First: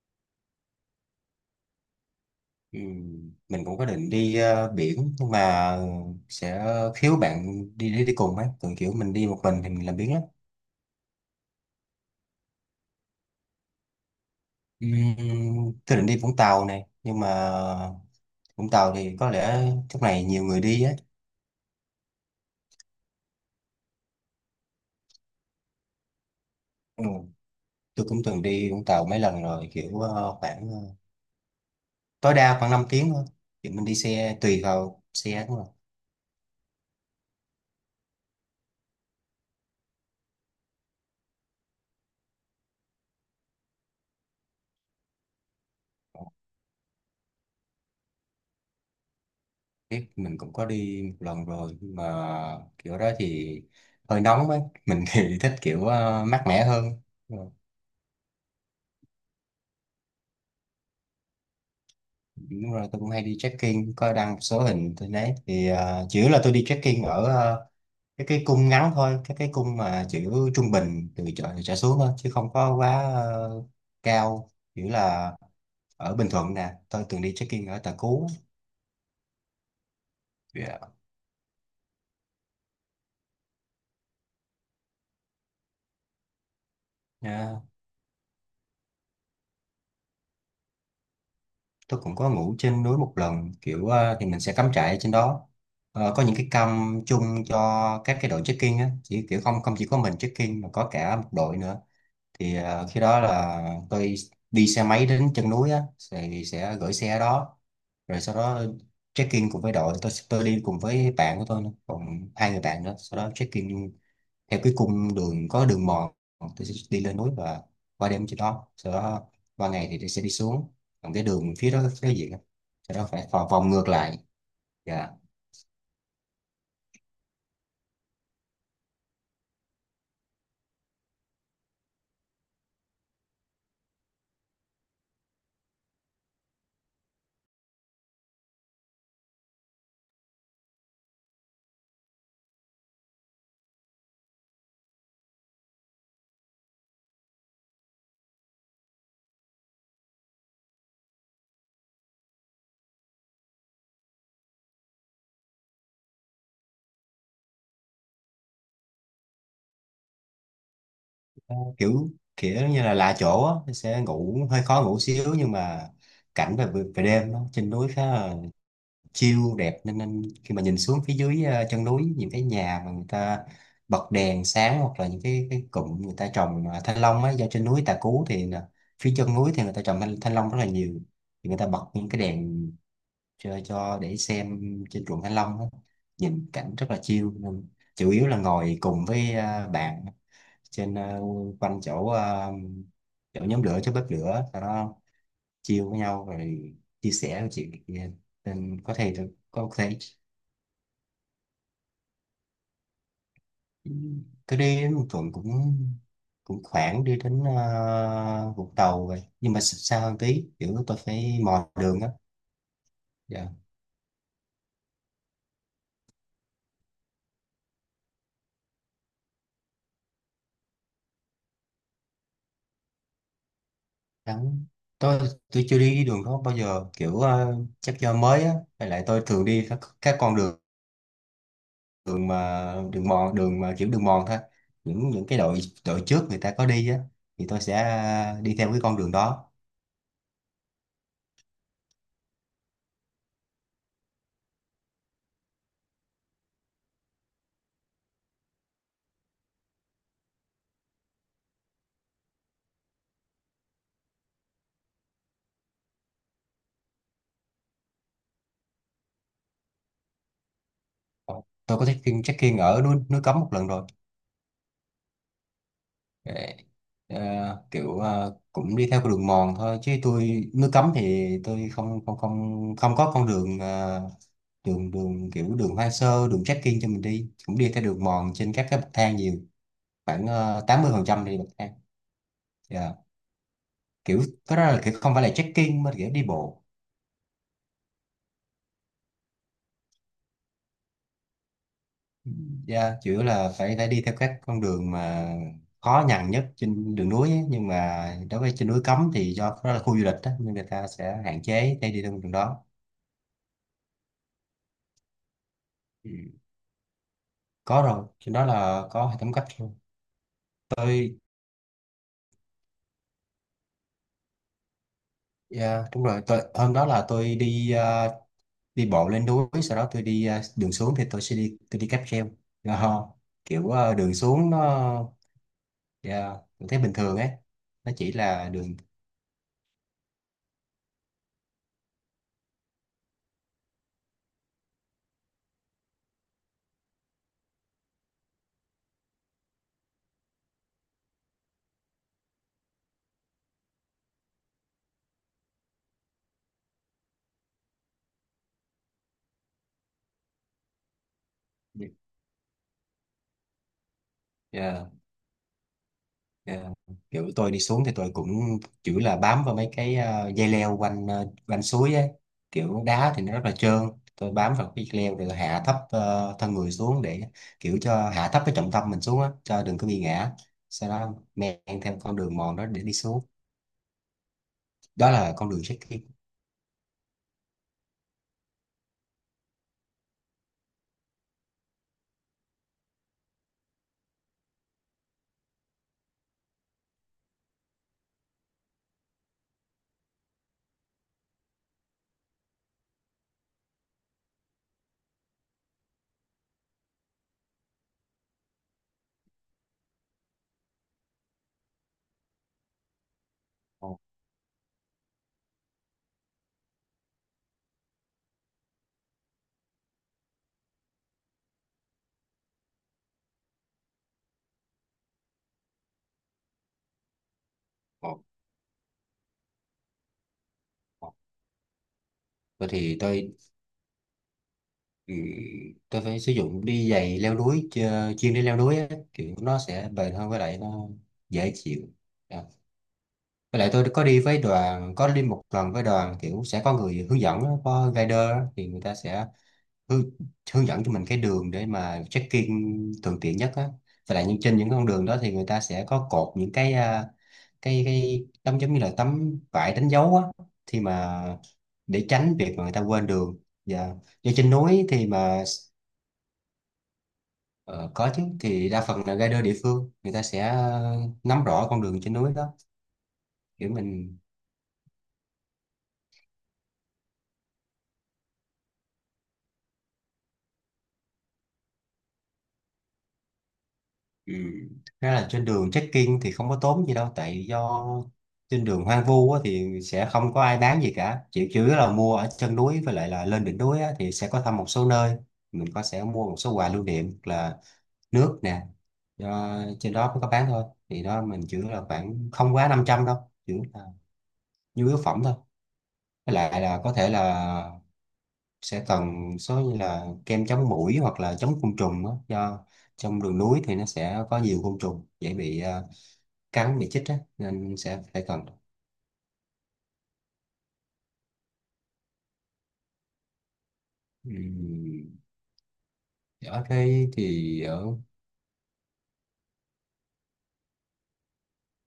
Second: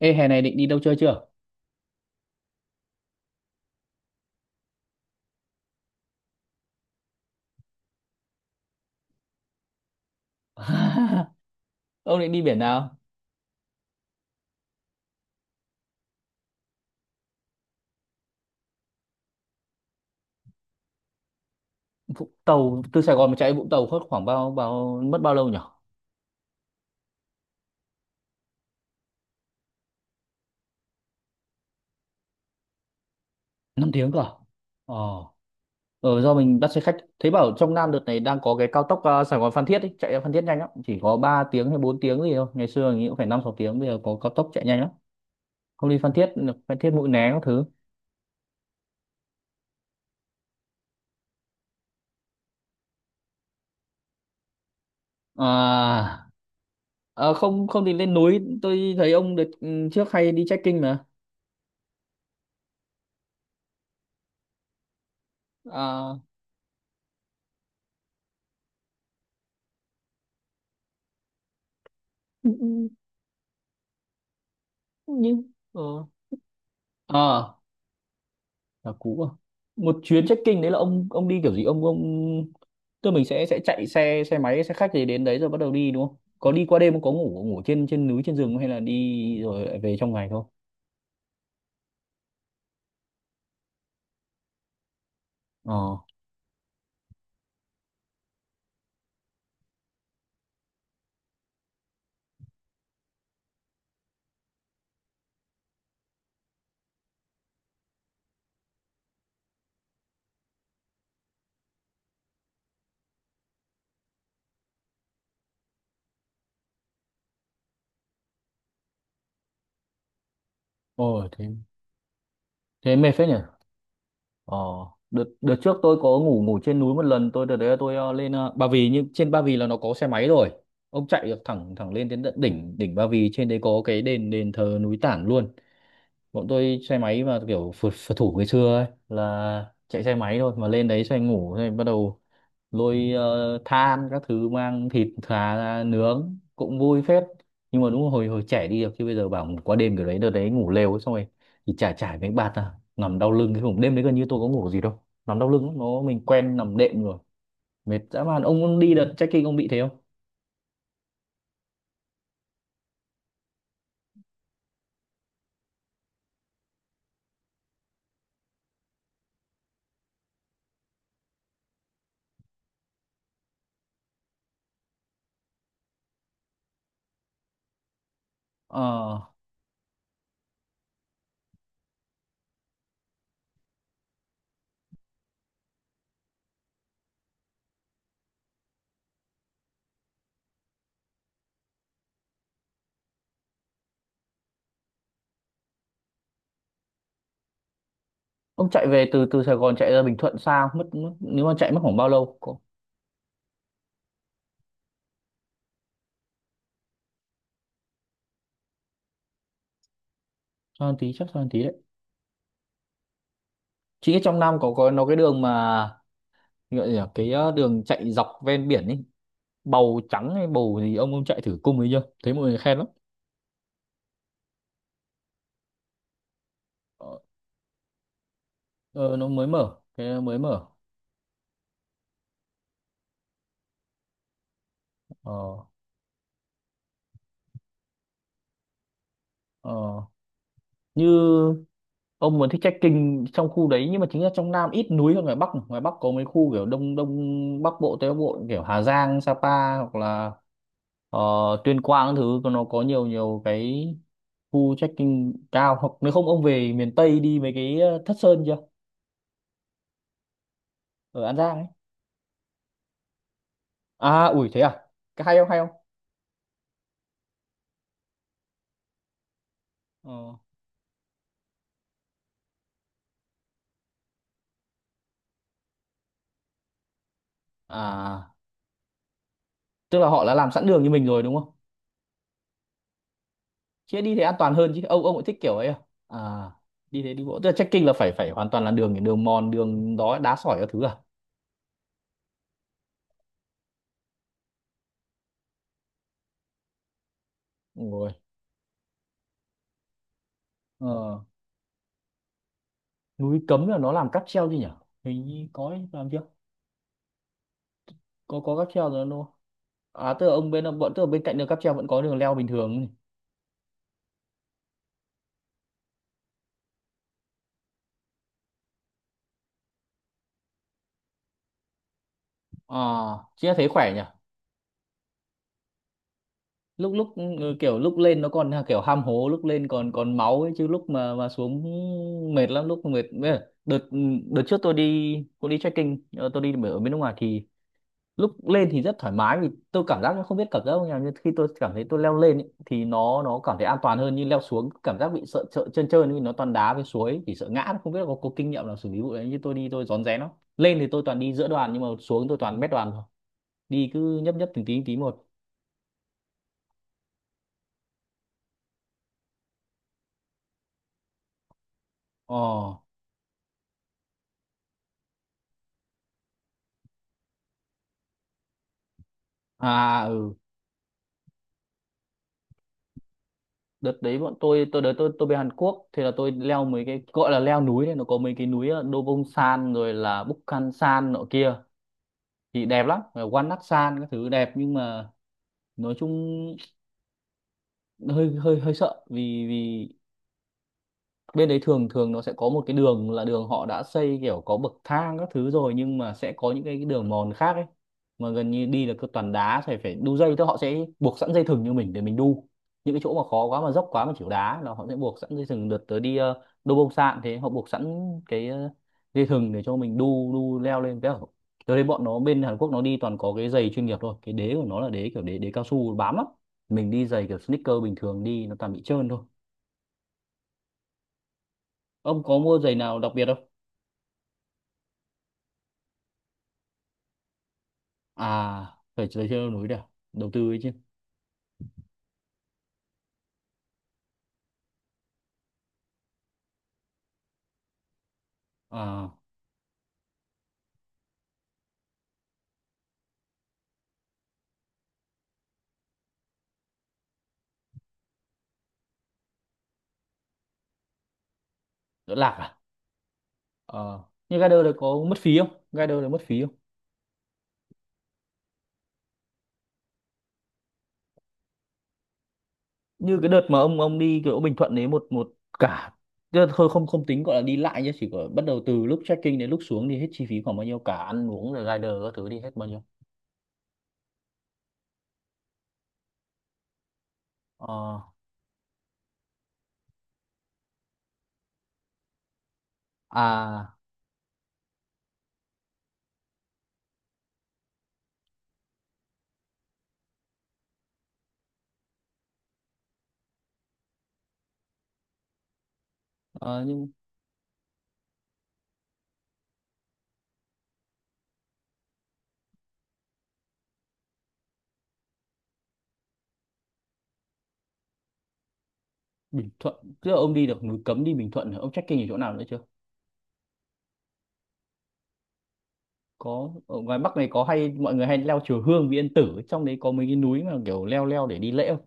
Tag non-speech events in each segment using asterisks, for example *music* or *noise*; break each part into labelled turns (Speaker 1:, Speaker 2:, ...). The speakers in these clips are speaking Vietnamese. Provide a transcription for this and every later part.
Speaker 1: Ê, hè này định đi đâu chơi chưa?
Speaker 2: Ừ, mình cũng có định đi biển, nhưng mà sẽ thiếu bạn đi đi, đi cùng ấy, còn kiểu mình đi một mình thì mình làm biếng lắm.
Speaker 1: *laughs* Ông định đi biển nào?
Speaker 2: Ừm, tôi định đi Vũng Tàu này, nhưng mà Vũng Tàu thì có lẽ lúc này nhiều người đi á.
Speaker 1: Vũng Tàu, từ Sài Gòn mà chạy Vũng Tàu hết khoảng bao bao mất bao lâu nhỉ?
Speaker 2: Ừ. Tôi cũng từng đi Vũng Tàu mấy lần rồi, kiểu khoảng tối đa khoảng 5 tiếng thôi, thì mình
Speaker 1: năm
Speaker 2: đi
Speaker 1: tiếng cơ à?
Speaker 2: xe tùy
Speaker 1: Ờ,
Speaker 2: vào xe đúng không.
Speaker 1: ờ do mình bắt xe khách. Thấy bảo trong Nam đợt này đang có cái cao tốc Sài Gòn Phan Thiết ấy, chạy ra Phan Thiết nhanh lắm, chỉ có 3 tiếng hay 4 tiếng gì thôi. Ngày xưa mình nghĩ cũng phải 5-6 tiếng, bây giờ có cao tốc chạy nhanh lắm. Không đi Phan Thiết, Phan Thiết Mũi Né các thứ.
Speaker 2: Biết mình cũng có đi một lần rồi, nhưng mà kiểu đó thì hơi nóng ấy. Mình thì *laughs*
Speaker 1: À,
Speaker 2: thích kiểu mát mẻ hơn. Ờ,
Speaker 1: không không thì lên núi, tôi thấy ông đợt trước hay đi trekking mà.
Speaker 2: đúng rồi, tôi cũng hay đi trekking, có đăng một số hình tôi thấy thì
Speaker 1: À,
Speaker 2: chủ yếu là tôi đi trekking ở cái cung ngắn thôi, cái cung mà chữ trung bình từ chợ trở xuống thôi, chứ không có quá cao. Chủ yếu là
Speaker 1: nhưng ờ
Speaker 2: ở Bình Thuận nè, tôi từng đi
Speaker 1: Ờ,
Speaker 2: trekking ở Tà Cú.
Speaker 1: là cũ à? Một chuyến trekking đấy là
Speaker 2: Yeah.
Speaker 1: ông đi kiểu gì ông tức mình sẽ chạy xe xe máy xe khách gì đến đấy rồi bắt đầu đi đúng không, có đi qua đêm không, có ngủ ngủ
Speaker 2: Nha.
Speaker 1: trên trên núi trên rừng không? Hay là đi rồi lại về trong ngày thôi?
Speaker 2: Tôi cũng có ngủ trên núi một lần, kiểu thì mình sẽ cắm trại ở trên đó.
Speaker 1: ờ
Speaker 2: Ờ, có những cái cam chung cho các cái đội trekking á, chỉ kiểu không không chỉ có mình trekking mà có cả một đội nữa, thì khi đó là tôi đi xe máy đến chân núi á, thì sẽ gửi xe ở đó rồi sau đó check in cùng với đội. Tôi đi cùng với bạn của tôi nữa, còn hai người bạn nữa. Sau đó check in theo cái cung đường có đường mòn, tôi sẽ đi lên núi và qua đêm trên đó, sau đó qua ngày thì tôi sẽ đi xuống. Còn cái
Speaker 1: Ôi thế
Speaker 2: đường phía đó cái gì á,
Speaker 1: thế
Speaker 2: sau đó
Speaker 1: mệt
Speaker 2: phải
Speaker 1: phết nhỉ.
Speaker 2: vòng vòng ngược lại.
Speaker 1: ờ
Speaker 2: Dạ.
Speaker 1: đợt đợt trước tôi có ngủ ngủ trên núi một lần, tôi đợt đấy là tôi lên Ba Vì, nhưng trên Ba Vì là nó có xe máy rồi, ông chạy được thẳng thẳng lên đến tận đỉnh đỉnh Ba Vì, trên đấy có cái đền đền thờ núi Tản luôn. Bọn tôi xe máy mà kiểu phượt thủ ngày xưa ấy, là chạy xe máy thôi mà lên đấy xoay ngủ, rồi bắt đầu lôi than các thứ, mang thịt thà ra nướng cũng vui phết. Nhưng mà đúng là hồi hồi trẻ đi được chứ bây giờ bảo ngủ qua đêm kiểu đấy, đợt đấy ngủ lều ấy, xong rồi thì trải trải mấy bạt à, nằm đau lưng, cái vùng đêm đấy gần như tôi có ngủ gì đâu, nằm đau lưng lắm, nó mình quen nằm đệm rồi. Mệt dã man. Ông đi đợt trekking ông bị thế không?
Speaker 2: Kiểu kiểu như là lạ chỗ á, tôi sẽ ngủ hơi khó ngủ xíu, nhưng mà cảnh về về đêm á, trên núi khá là chiêu đẹp, nên khi mà nhìn xuống phía dưới chân núi những cái nhà mà người ta bật đèn sáng, hoặc là những cái cụm người ta trồng thanh long á. Do trên núi Tà Cú thì là phía
Speaker 1: ờ
Speaker 2: chân núi thì người ta trồng thanh long rất là nhiều, thì người ta bật những cái đèn cho để xem trên ruộng thanh long á. Nhìn cảnh rất là chill, nên chủ yếu là ngồi cùng với bạn trên quanh chỗ chỗ nhóm lửa, chỗ bếp lửa sau đó chill với nhau, rồi chia sẻ chuyện này kia.
Speaker 1: ông
Speaker 2: Nên
Speaker 1: chạy
Speaker 2: có
Speaker 1: về
Speaker 2: thể
Speaker 1: từ từ Sài
Speaker 2: có
Speaker 1: Gòn chạy
Speaker 2: thể
Speaker 1: ra Bình Thuận sao mất, nếu mà chạy mất khoảng bao lâu? Có
Speaker 2: tôi đi đến Bình Thuận cũng cũng khoảng đi đến Vũng Tàu vậy, nhưng mà xa xa hơn tí, kiểu
Speaker 1: sao
Speaker 2: tôi
Speaker 1: tí chắc
Speaker 2: phải
Speaker 1: sao tí
Speaker 2: mò
Speaker 1: đấy.
Speaker 2: đường á. Dạ.
Speaker 1: Chị biết trong Nam có nó cái đường mà gọi là gì nhỉ? Cái đường chạy dọc ven biển ấy, bầu trắng hay bầu gì, ông chạy thử cung ấy chưa, thấy mọi người khen lắm.
Speaker 2: Đắng. Tôi tôi chưa đi đường đó bao giờ,
Speaker 1: ờ,
Speaker 2: kiểu chắc do mới á, với lại
Speaker 1: ờ,
Speaker 2: tôi
Speaker 1: nó
Speaker 2: thường
Speaker 1: mới
Speaker 2: đi
Speaker 1: mở,
Speaker 2: các
Speaker 1: cái
Speaker 2: con
Speaker 1: mới
Speaker 2: đường,
Speaker 1: mở.
Speaker 2: đường mà đường mòn, đường mà kiểu đường mòn thôi. Những cái đội
Speaker 1: ờ,
Speaker 2: đội trước người ta có đi á, thì tôi sẽ đi theo cái con đường đó.
Speaker 1: ờ. Như ông muốn thích trekking trong khu đấy, nhưng mà chính là trong Nam ít núi hơn ngoài Bắc, ngoài Bắc có mấy khu kiểu đông đông Bắc Bộ, Tây Bắc Bộ kiểu Hà Giang, Sapa, hoặc là ờ, Tuyên Quang các thứ, còn nó có nhiều nhiều cái khu trekking cao. Hoặc nếu không ông về miền Tây đi mấy cái Thất Sơn chưa, ở An Giang ấy.
Speaker 2: Tôi có trekking trekking ở núi núi Cấm một lần rồi.
Speaker 1: À ủi thế à, cái hay không, hay không?
Speaker 2: Để, ờ, kiểu cũng đi theo con đường mòn thôi, chứ
Speaker 1: Ờ.
Speaker 2: tôi nước cấm thì tôi không không không không có con đường đường đường kiểu đường hoang sơ, đường trekking cho mình đi, cũng đi theo đường mòn
Speaker 1: À
Speaker 2: trên các cái bậc thang nhiều.
Speaker 1: tức là họ
Speaker 2: Khoảng
Speaker 1: đã làm sẵn đường
Speaker 2: tám
Speaker 1: như
Speaker 2: mươi phần
Speaker 1: mình rồi
Speaker 2: trăm
Speaker 1: đúng
Speaker 2: đi bậc
Speaker 1: không?
Speaker 2: thang. Dạ.
Speaker 1: Chứ đi thế
Speaker 2: Kiểu
Speaker 1: an toàn
Speaker 2: cái đó
Speaker 1: hơn
Speaker 2: là
Speaker 1: chứ,
Speaker 2: kiểu
Speaker 1: ông
Speaker 2: không phải
Speaker 1: cũng
Speaker 2: là
Speaker 1: thích kiểu ấy à?
Speaker 2: trekking mà kiểu
Speaker 1: À
Speaker 2: đi bộ.
Speaker 1: đi thế đi bộ, tức là trekking là phải phải hoàn toàn là đường, đường mòn đường đó đá sỏi các thứ à?
Speaker 2: Yeah, chủ yếu là phải phải đi theo các con đường mà khó nhằn nhất trên đường núi ấy. Nhưng
Speaker 1: Đúng
Speaker 2: mà
Speaker 1: rồi.
Speaker 2: đối với trên núi cấm thì do đó là khu du lịch đó, nên người ta
Speaker 1: Ờ.
Speaker 2: sẽ hạn chế để đi theo con đường đó.
Speaker 1: Núi Cấm là nó làm cáp treo chứ nhỉ, hình như có ấy, làm
Speaker 2: Ừ.
Speaker 1: chưa?
Speaker 2: Có rồi, trên
Speaker 1: có
Speaker 2: đó
Speaker 1: có cáp
Speaker 2: là
Speaker 1: treo rồi
Speaker 2: có hệ
Speaker 1: đúng
Speaker 2: thống
Speaker 1: không?
Speaker 2: cách luôn.
Speaker 1: À tức là ông bên bọn, tức là
Speaker 2: tôi
Speaker 1: bên cạnh đường cáp treo vẫn có đường leo bình thường?
Speaker 2: yeah, đúng rồi. Tôi, hôm đó là tôi đi đi bộ lên núi, sau đó tôi đi đường xuống thì tôi đi cáp treo.
Speaker 1: À
Speaker 2: Đó.
Speaker 1: chứ thế
Speaker 2: Kiểu
Speaker 1: khỏe nhỉ.
Speaker 2: đường xuống nó yeah, mình thấy
Speaker 1: Lúc
Speaker 2: bình
Speaker 1: lúc
Speaker 2: thường ấy.
Speaker 1: kiểu
Speaker 2: Nó
Speaker 1: lúc
Speaker 2: chỉ
Speaker 1: lên nó
Speaker 2: là
Speaker 1: còn à,
Speaker 2: đường.
Speaker 1: kiểu ham hố lúc lên còn còn máu ấy, chứ lúc mà xuống mệt lắm, lúc mệt bây giờ, đợt đợt trước tôi đi, tôi đi trekking tôi đi ở bên nước ngoài thì lúc lên thì rất thoải mái vì tôi cảm giác nó không biết cảm giác như nào, nhưng khi tôi cảm thấy tôi leo lên ấy, thì nó cảm thấy an toàn hơn, nhưng leo xuống cảm giác bị sợ sợ trơn trơn vì nó toàn đá với suối, chỉ sợ ngã, không biết là có kinh nghiệm nào xử lý vụ đấy như, tôi đi tôi rón rén lắm. Lên thì tôi toàn đi giữa đoàn nhưng mà xuống tôi toàn mét đoàn thôi, đi cứ nhấp nhấp từng
Speaker 2: Yeah.
Speaker 1: tí một.
Speaker 2: Ờ, kiểu tôi đi xuống thì tôi cũng chủ là bám vào mấy cái dây leo quanh suối ấy.
Speaker 1: Ồ,
Speaker 2: Kiểu đá thì nó rất là trơn, tôi bám vào cái leo rồi tôi hạ thấp thân người xuống để kiểu cho hạ thấp cái trọng tâm mình xuống á, cho đừng có bị
Speaker 1: à
Speaker 2: ngã.
Speaker 1: ừ.
Speaker 2: Sau đó men theo con đường mòn đó để đi xuống.
Speaker 1: Đợt đấy bọn tôi đợt
Speaker 2: Đó
Speaker 1: tôi
Speaker 2: là
Speaker 1: về
Speaker 2: con
Speaker 1: Hàn
Speaker 2: đường
Speaker 1: Quốc
Speaker 2: trekking.
Speaker 1: thì là tôi leo mấy cái gọi là leo núi đấy, nó có mấy cái núi Dobongsan rồi là Bukhansan nọ kia, thì đẹp lắm. Rồi Wannacsan các thứ đẹp, nhưng mà nói chung hơi hơi hơi sợ vì vì bên đấy thường thường nó sẽ có một cái đường là đường họ đã xây kiểu có bậc thang các thứ rồi, nhưng mà sẽ có những cái đường mòn khác ấy, mà gần như đi là cứ toàn đá, phải phải đu dây, tức họ sẽ buộc sẵn dây thừng như mình để mình đu. Những cái chỗ mà khó quá mà dốc
Speaker 2: Ồ,
Speaker 1: quá mà chịu đá là họ sẽ buộc sẵn dây thừng. Đợt tới đi đô bông sạn thế, họ buộc sẵn cái dây thừng để cho mình đu đu leo lên cái. Tớ thấy bọn nó bên Hàn Quốc nó đi toàn có cái giày chuyên nghiệp thôi, cái đế của nó là đế kiểu đế đế cao su bám lắm, mình đi giày kiểu sneaker bình
Speaker 2: ồ,
Speaker 1: thường đi nó toàn bị trơn thôi.
Speaker 2: ồ.
Speaker 1: Ông có mua
Speaker 2: Tôi
Speaker 1: giày
Speaker 2: thì
Speaker 1: nào đặc biệt
Speaker 2: tôi
Speaker 1: không?
Speaker 2: ừ, Tôi phải sử dụng đi giày leo núi chuyên đi leo
Speaker 1: À
Speaker 2: núi á,
Speaker 1: phải chơi
Speaker 2: kiểu
Speaker 1: chơi leo
Speaker 2: nó
Speaker 1: núi được,
Speaker 2: sẽ bền
Speaker 1: đầu
Speaker 2: hơn, với
Speaker 1: tư ấy
Speaker 2: lại
Speaker 1: chứ.
Speaker 2: nó dễ chịu. Ờ, với lại tôi có đi với đoàn, có đi một lần với đoàn, kiểu sẽ có người hướng dẫn, á, có guider á, thì người ta
Speaker 1: À
Speaker 2: sẽ hướng, hướng dẫn cho mình cái đường để mà check-in thuận tiện nhất á. Và lại trên những con đường đó thì người ta sẽ có cột những cái cái tấm giống như là tấm vải đánh dấu á, thì mà để
Speaker 1: đỡ lạc
Speaker 2: tránh
Speaker 1: à.
Speaker 2: việc mà người ta quên đường. Và
Speaker 1: Ờ,
Speaker 2: do
Speaker 1: như
Speaker 2: trên
Speaker 1: Gather đấy
Speaker 2: núi
Speaker 1: có
Speaker 2: thì
Speaker 1: mất phí
Speaker 2: mà
Speaker 1: không, Gather đấy mất phí không?
Speaker 2: ờ, có chứ, thì đa phần là guider địa phương người ta sẽ nắm rõ con đường trên núi đó.
Speaker 1: Như cái đợt mà
Speaker 2: Kiểu
Speaker 1: ông
Speaker 2: mình.
Speaker 1: đi kiểu Bình Thuận đấy một một cả, tức là thôi không không tính gọi là đi lại nhé, chỉ có bắt đầu từ lúc check-in đến lúc xuống thì hết chi phí khoảng bao nhiêu, cả ăn uống rồi rider các thứ đi hết bao nhiêu?
Speaker 2: Ừ. Thực ra là trên đường trekking thì không có tốn gì đâu, tại do
Speaker 1: ờ
Speaker 2: trên đường hoang vu á, thì sẽ không có ai bán gì cả, chỉ chủ yếu là mua ở chân núi, với lại là lên đỉnh
Speaker 1: à
Speaker 2: núi á, thì sẽ có thăm một số nơi. Mình có sẽ mua một số quà lưu niệm là nước nè, do trên đó mới có bán thôi, thì đó mình chỉ là khoảng không quá 500 đâu. Chỉ là nhu yếu phẩm thôi. Với lại
Speaker 1: ờ,
Speaker 2: là
Speaker 1: nhưng
Speaker 2: có thể là sẽ cần số như là kem chống muỗi hoặc là chống côn trùng á, do trong đường núi thì nó sẽ có nhiều côn trùng dễ bị cá bị chích á, nên sẽ phải cần.
Speaker 1: Bình Thuận, tức là ông đi được núi Cấm, đi Bình Thuận rồi, ông check-in ở chỗ nào nữa chưa?
Speaker 2: Ừm,
Speaker 1: Có
Speaker 2: Ở
Speaker 1: ở ngoài
Speaker 2: đây
Speaker 1: Bắc này có
Speaker 2: thì
Speaker 1: hay mọi người hay leo chùa Hương Vị Yên Tử ấy, trong đấy có mấy cái núi mà kiểu leo leo để đi lễ không?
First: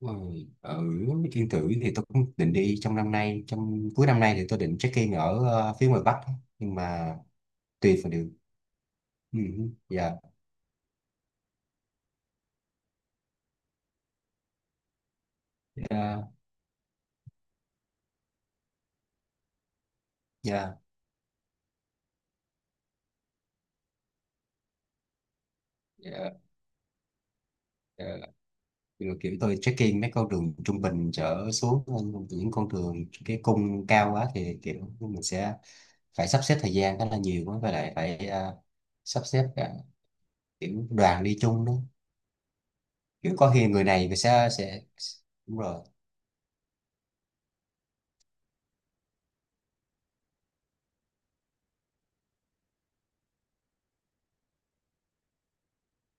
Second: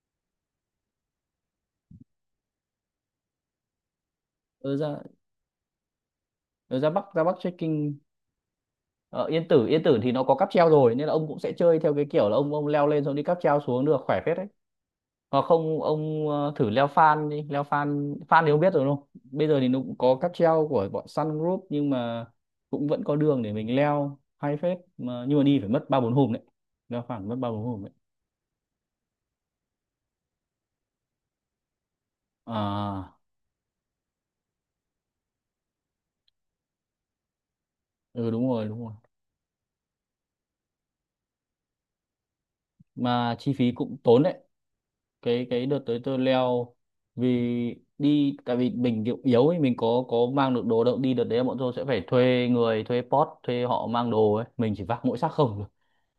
Speaker 2: ờ, ở Yên Tử thì tôi cũng định đi trong năm nay, trong cuối năm nay thì tôi
Speaker 1: Ừ,
Speaker 2: định check
Speaker 1: ra.
Speaker 2: in ở phía ngoài Bắc, nhưng
Speaker 1: Rồi ra Bắc,
Speaker 2: mà
Speaker 1: ra Bắc trekking
Speaker 2: tùy vào điều.
Speaker 1: ở Yên Tử, Yên Tử thì
Speaker 2: Dạ,
Speaker 1: nó có cáp treo rồi nên là ông cũng sẽ chơi theo cái kiểu là ông leo lên xong đi cáp treo xuống được, khỏe phết đấy. Hoặc không ông
Speaker 2: dạ,
Speaker 1: thử leo Phan đi, leo Phan Phan thì ông biết rồi đúng không, bây giờ thì nó cũng có cáp treo
Speaker 2: dạ,
Speaker 1: của bọn Sun Group nhưng mà cũng vẫn có đường để mình leo hay phết mà, nhưng mà đi phải mất 3-4 hôm
Speaker 2: dạ,
Speaker 1: đấy, leo Phan mất 3-4 hôm đấy.
Speaker 2: dạ. Rồi kiểu tôi check in mấy con đường trung bình trở xuống hơn, những con đường
Speaker 1: À
Speaker 2: cái cung cao quá thì kiểu mình sẽ phải sắp xếp thời gian khá là nhiều quá, và lại phải
Speaker 1: ừ, đúng rồi, đúng rồi,
Speaker 2: sắp xếp cả kiểu đoàn đi chung đó, chứ
Speaker 1: mà
Speaker 2: có
Speaker 1: chi
Speaker 2: khi
Speaker 1: phí
Speaker 2: người
Speaker 1: cũng
Speaker 2: này người
Speaker 1: tốn đấy.
Speaker 2: sẽ
Speaker 1: cái
Speaker 2: đúng
Speaker 1: cái đợt
Speaker 2: rồi
Speaker 1: tới tôi leo, vì đi tại vì mình kiểu yếu ấy, mình có mang được đồ đâu, đi đợt đấy bọn tôi sẽ phải thuê người, thuê pot, thuê họ mang đồ ấy, mình chỉ vác mỗi xác không thôi.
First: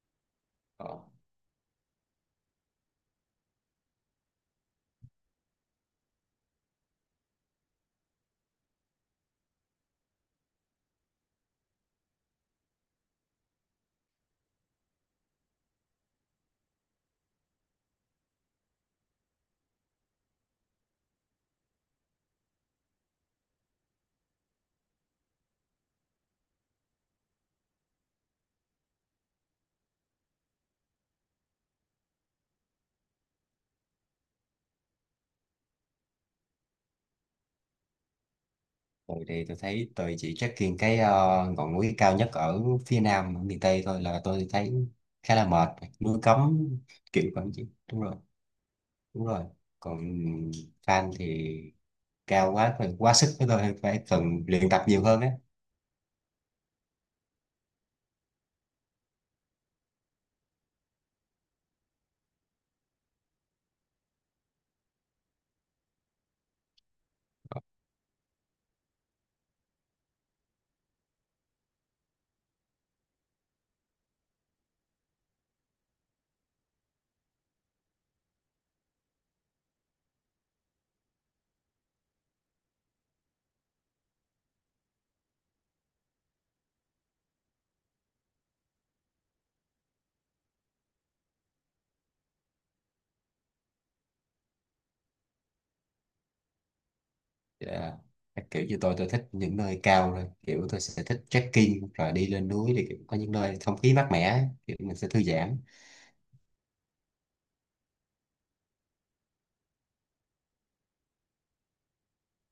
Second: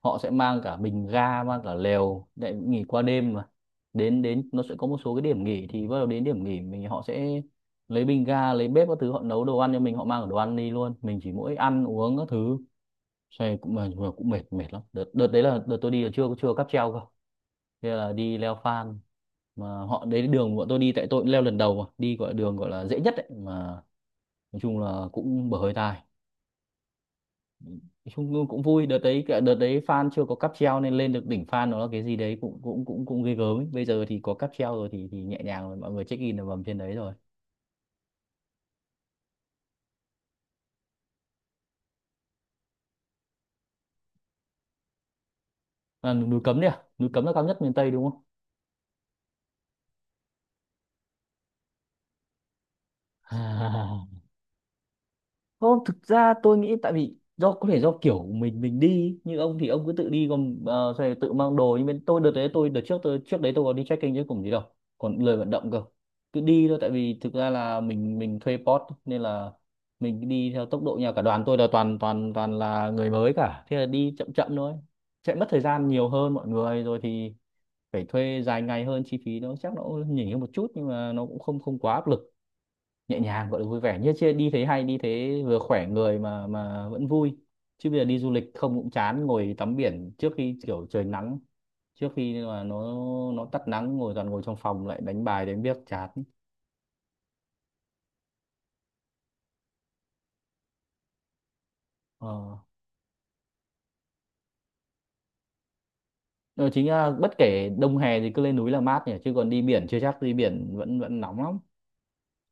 Speaker 1: Họ sẽ mang cả
Speaker 2: ờ.
Speaker 1: bình ga, mang cả lều để nghỉ qua đêm mà, đến đến nó sẽ có một số cái điểm nghỉ thì bắt đầu đến điểm nghỉ mình, họ sẽ lấy bình ga lấy bếp các thứ, họ nấu đồ ăn cho mình, họ mang cả đồ ăn đi luôn, mình chỉ mỗi ăn uống các thứ. Xe cũng mà cũng mệt mệt lắm. Đợt đợt đấy là đợt tôi đi là chưa chưa cáp treo cơ, thế là đi leo Phan mà họ đấy đường bọn tôi đi tại tôi cũng leo lần đầu mà đi gọi là đường gọi là dễ nhất ấy mà nói chung là cũng bở hơi tai, nói chung cũng vui. Đợt đấy Phan chưa có cáp treo nên lên được đỉnh Phan nó là cái gì đấy cũng cũng cũng cũng ghê gớm ấy. Bây giờ thì có cáp treo rồi thì nhẹ nhàng rồi, mọi người check in ở vầm trên đấy rồi.
Speaker 2: Rồi thì tôi thấy tôi chỉ trekking cái ngọn núi cao nhất ở phía nam ở miền Tây thôi, là tôi thấy khá là mệt,
Speaker 1: À,
Speaker 2: núi
Speaker 1: núi Cấm đi
Speaker 2: cấm
Speaker 1: à, núi
Speaker 2: kiểu
Speaker 1: Cấm là cao
Speaker 2: vậy
Speaker 1: nhất
Speaker 2: chứ.
Speaker 1: miền Tây
Speaker 2: Đúng
Speaker 1: đúng
Speaker 2: rồi, đúng rồi. Còn fan thì cao quá, phải quá sức với tôi, phải
Speaker 1: không? *laughs*
Speaker 2: cần luyện tập nhiều hơn á.
Speaker 1: Không, thực ra tôi nghĩ tại vì do có thể do kiểu của mình đi như ông thì ông cứ tự đi còn rồi tự mang đồ, nhưng bên tôi đợt đấy tôi đợt trước tôi trước đấy tôi có đi trekking chứ cùng gì đâu, còn lười vận động cơ, cứ đi thôi tại vì thực ra là mình thuê pot nên là mình cứ đi theo tốc độ nhà cả đoàn, tôi là toàn toàn toàn là người mới cả, thế là đi chậm chậm thôi, sẽ mất thời gian nhiều hơn mọi người, rồi thì phải thuê dài ngày hơn, chi phí nó chắc nó cũng nhỉnh hơn một chút, nhưng mà nó cũng không không quá áp lực, nhẹ nhàng gọi là vui vẻ, như chia đi thế hay, đi thế vừa khỏe người mà vẫn vui. Chứ bây giờ đi du lịch không cũng chán, ngồi tắm biển trước khi kiểu trời nắng, trước khi mà nó tắt nắng ngồi toàn ngồi trong phòng lại đánh bài đánh biếc chán.
Speaker 2: Dạ. Các kiểu như tôi thích những nơi cao rồi, kiểu tôi sẽ thích trekking rồi đi lên
Speaker 1: Ờ.
Speaker 2: núi thì kiểu có những nơi không khí mát mẻ, kiểu mình sẽ thư giãn.
Speaker 1: Ờ, chính ra bất kể đông hè thì cứ lên núi là mát nhỉ, chứ còn đi biển chưa chắc, đi biển vẫn vẫn nóng lắm.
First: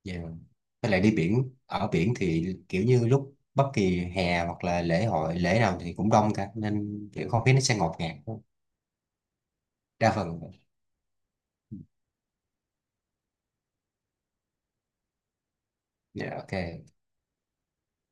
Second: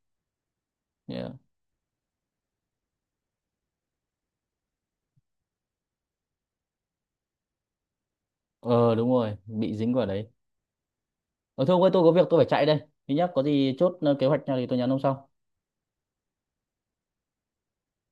Speaker 2: Dạ. Với lại đi
Speaker 1: Yeah.
Speaker 2: biển, ở biển thì kiểu như lúc bất kỳ hè hoặc là lễ hội lễ nào thì cũng đông cả, nên kiểu không khí nó sẽ ngột ngạt hơn.
Speaker 1: Ờ đúng rồi, bị dính vào
Speaker 2: Đa
Speaker 1: đấy.
Speaker 2: phần.
Speaker 1: Ờ Thôi ông ơi, tôi có việc tôi phải chạy đây, thứ nhất có gì chốt kế hoạch nào thì tôi nhắn ông sau.
Speaker 2: Dạ, ok.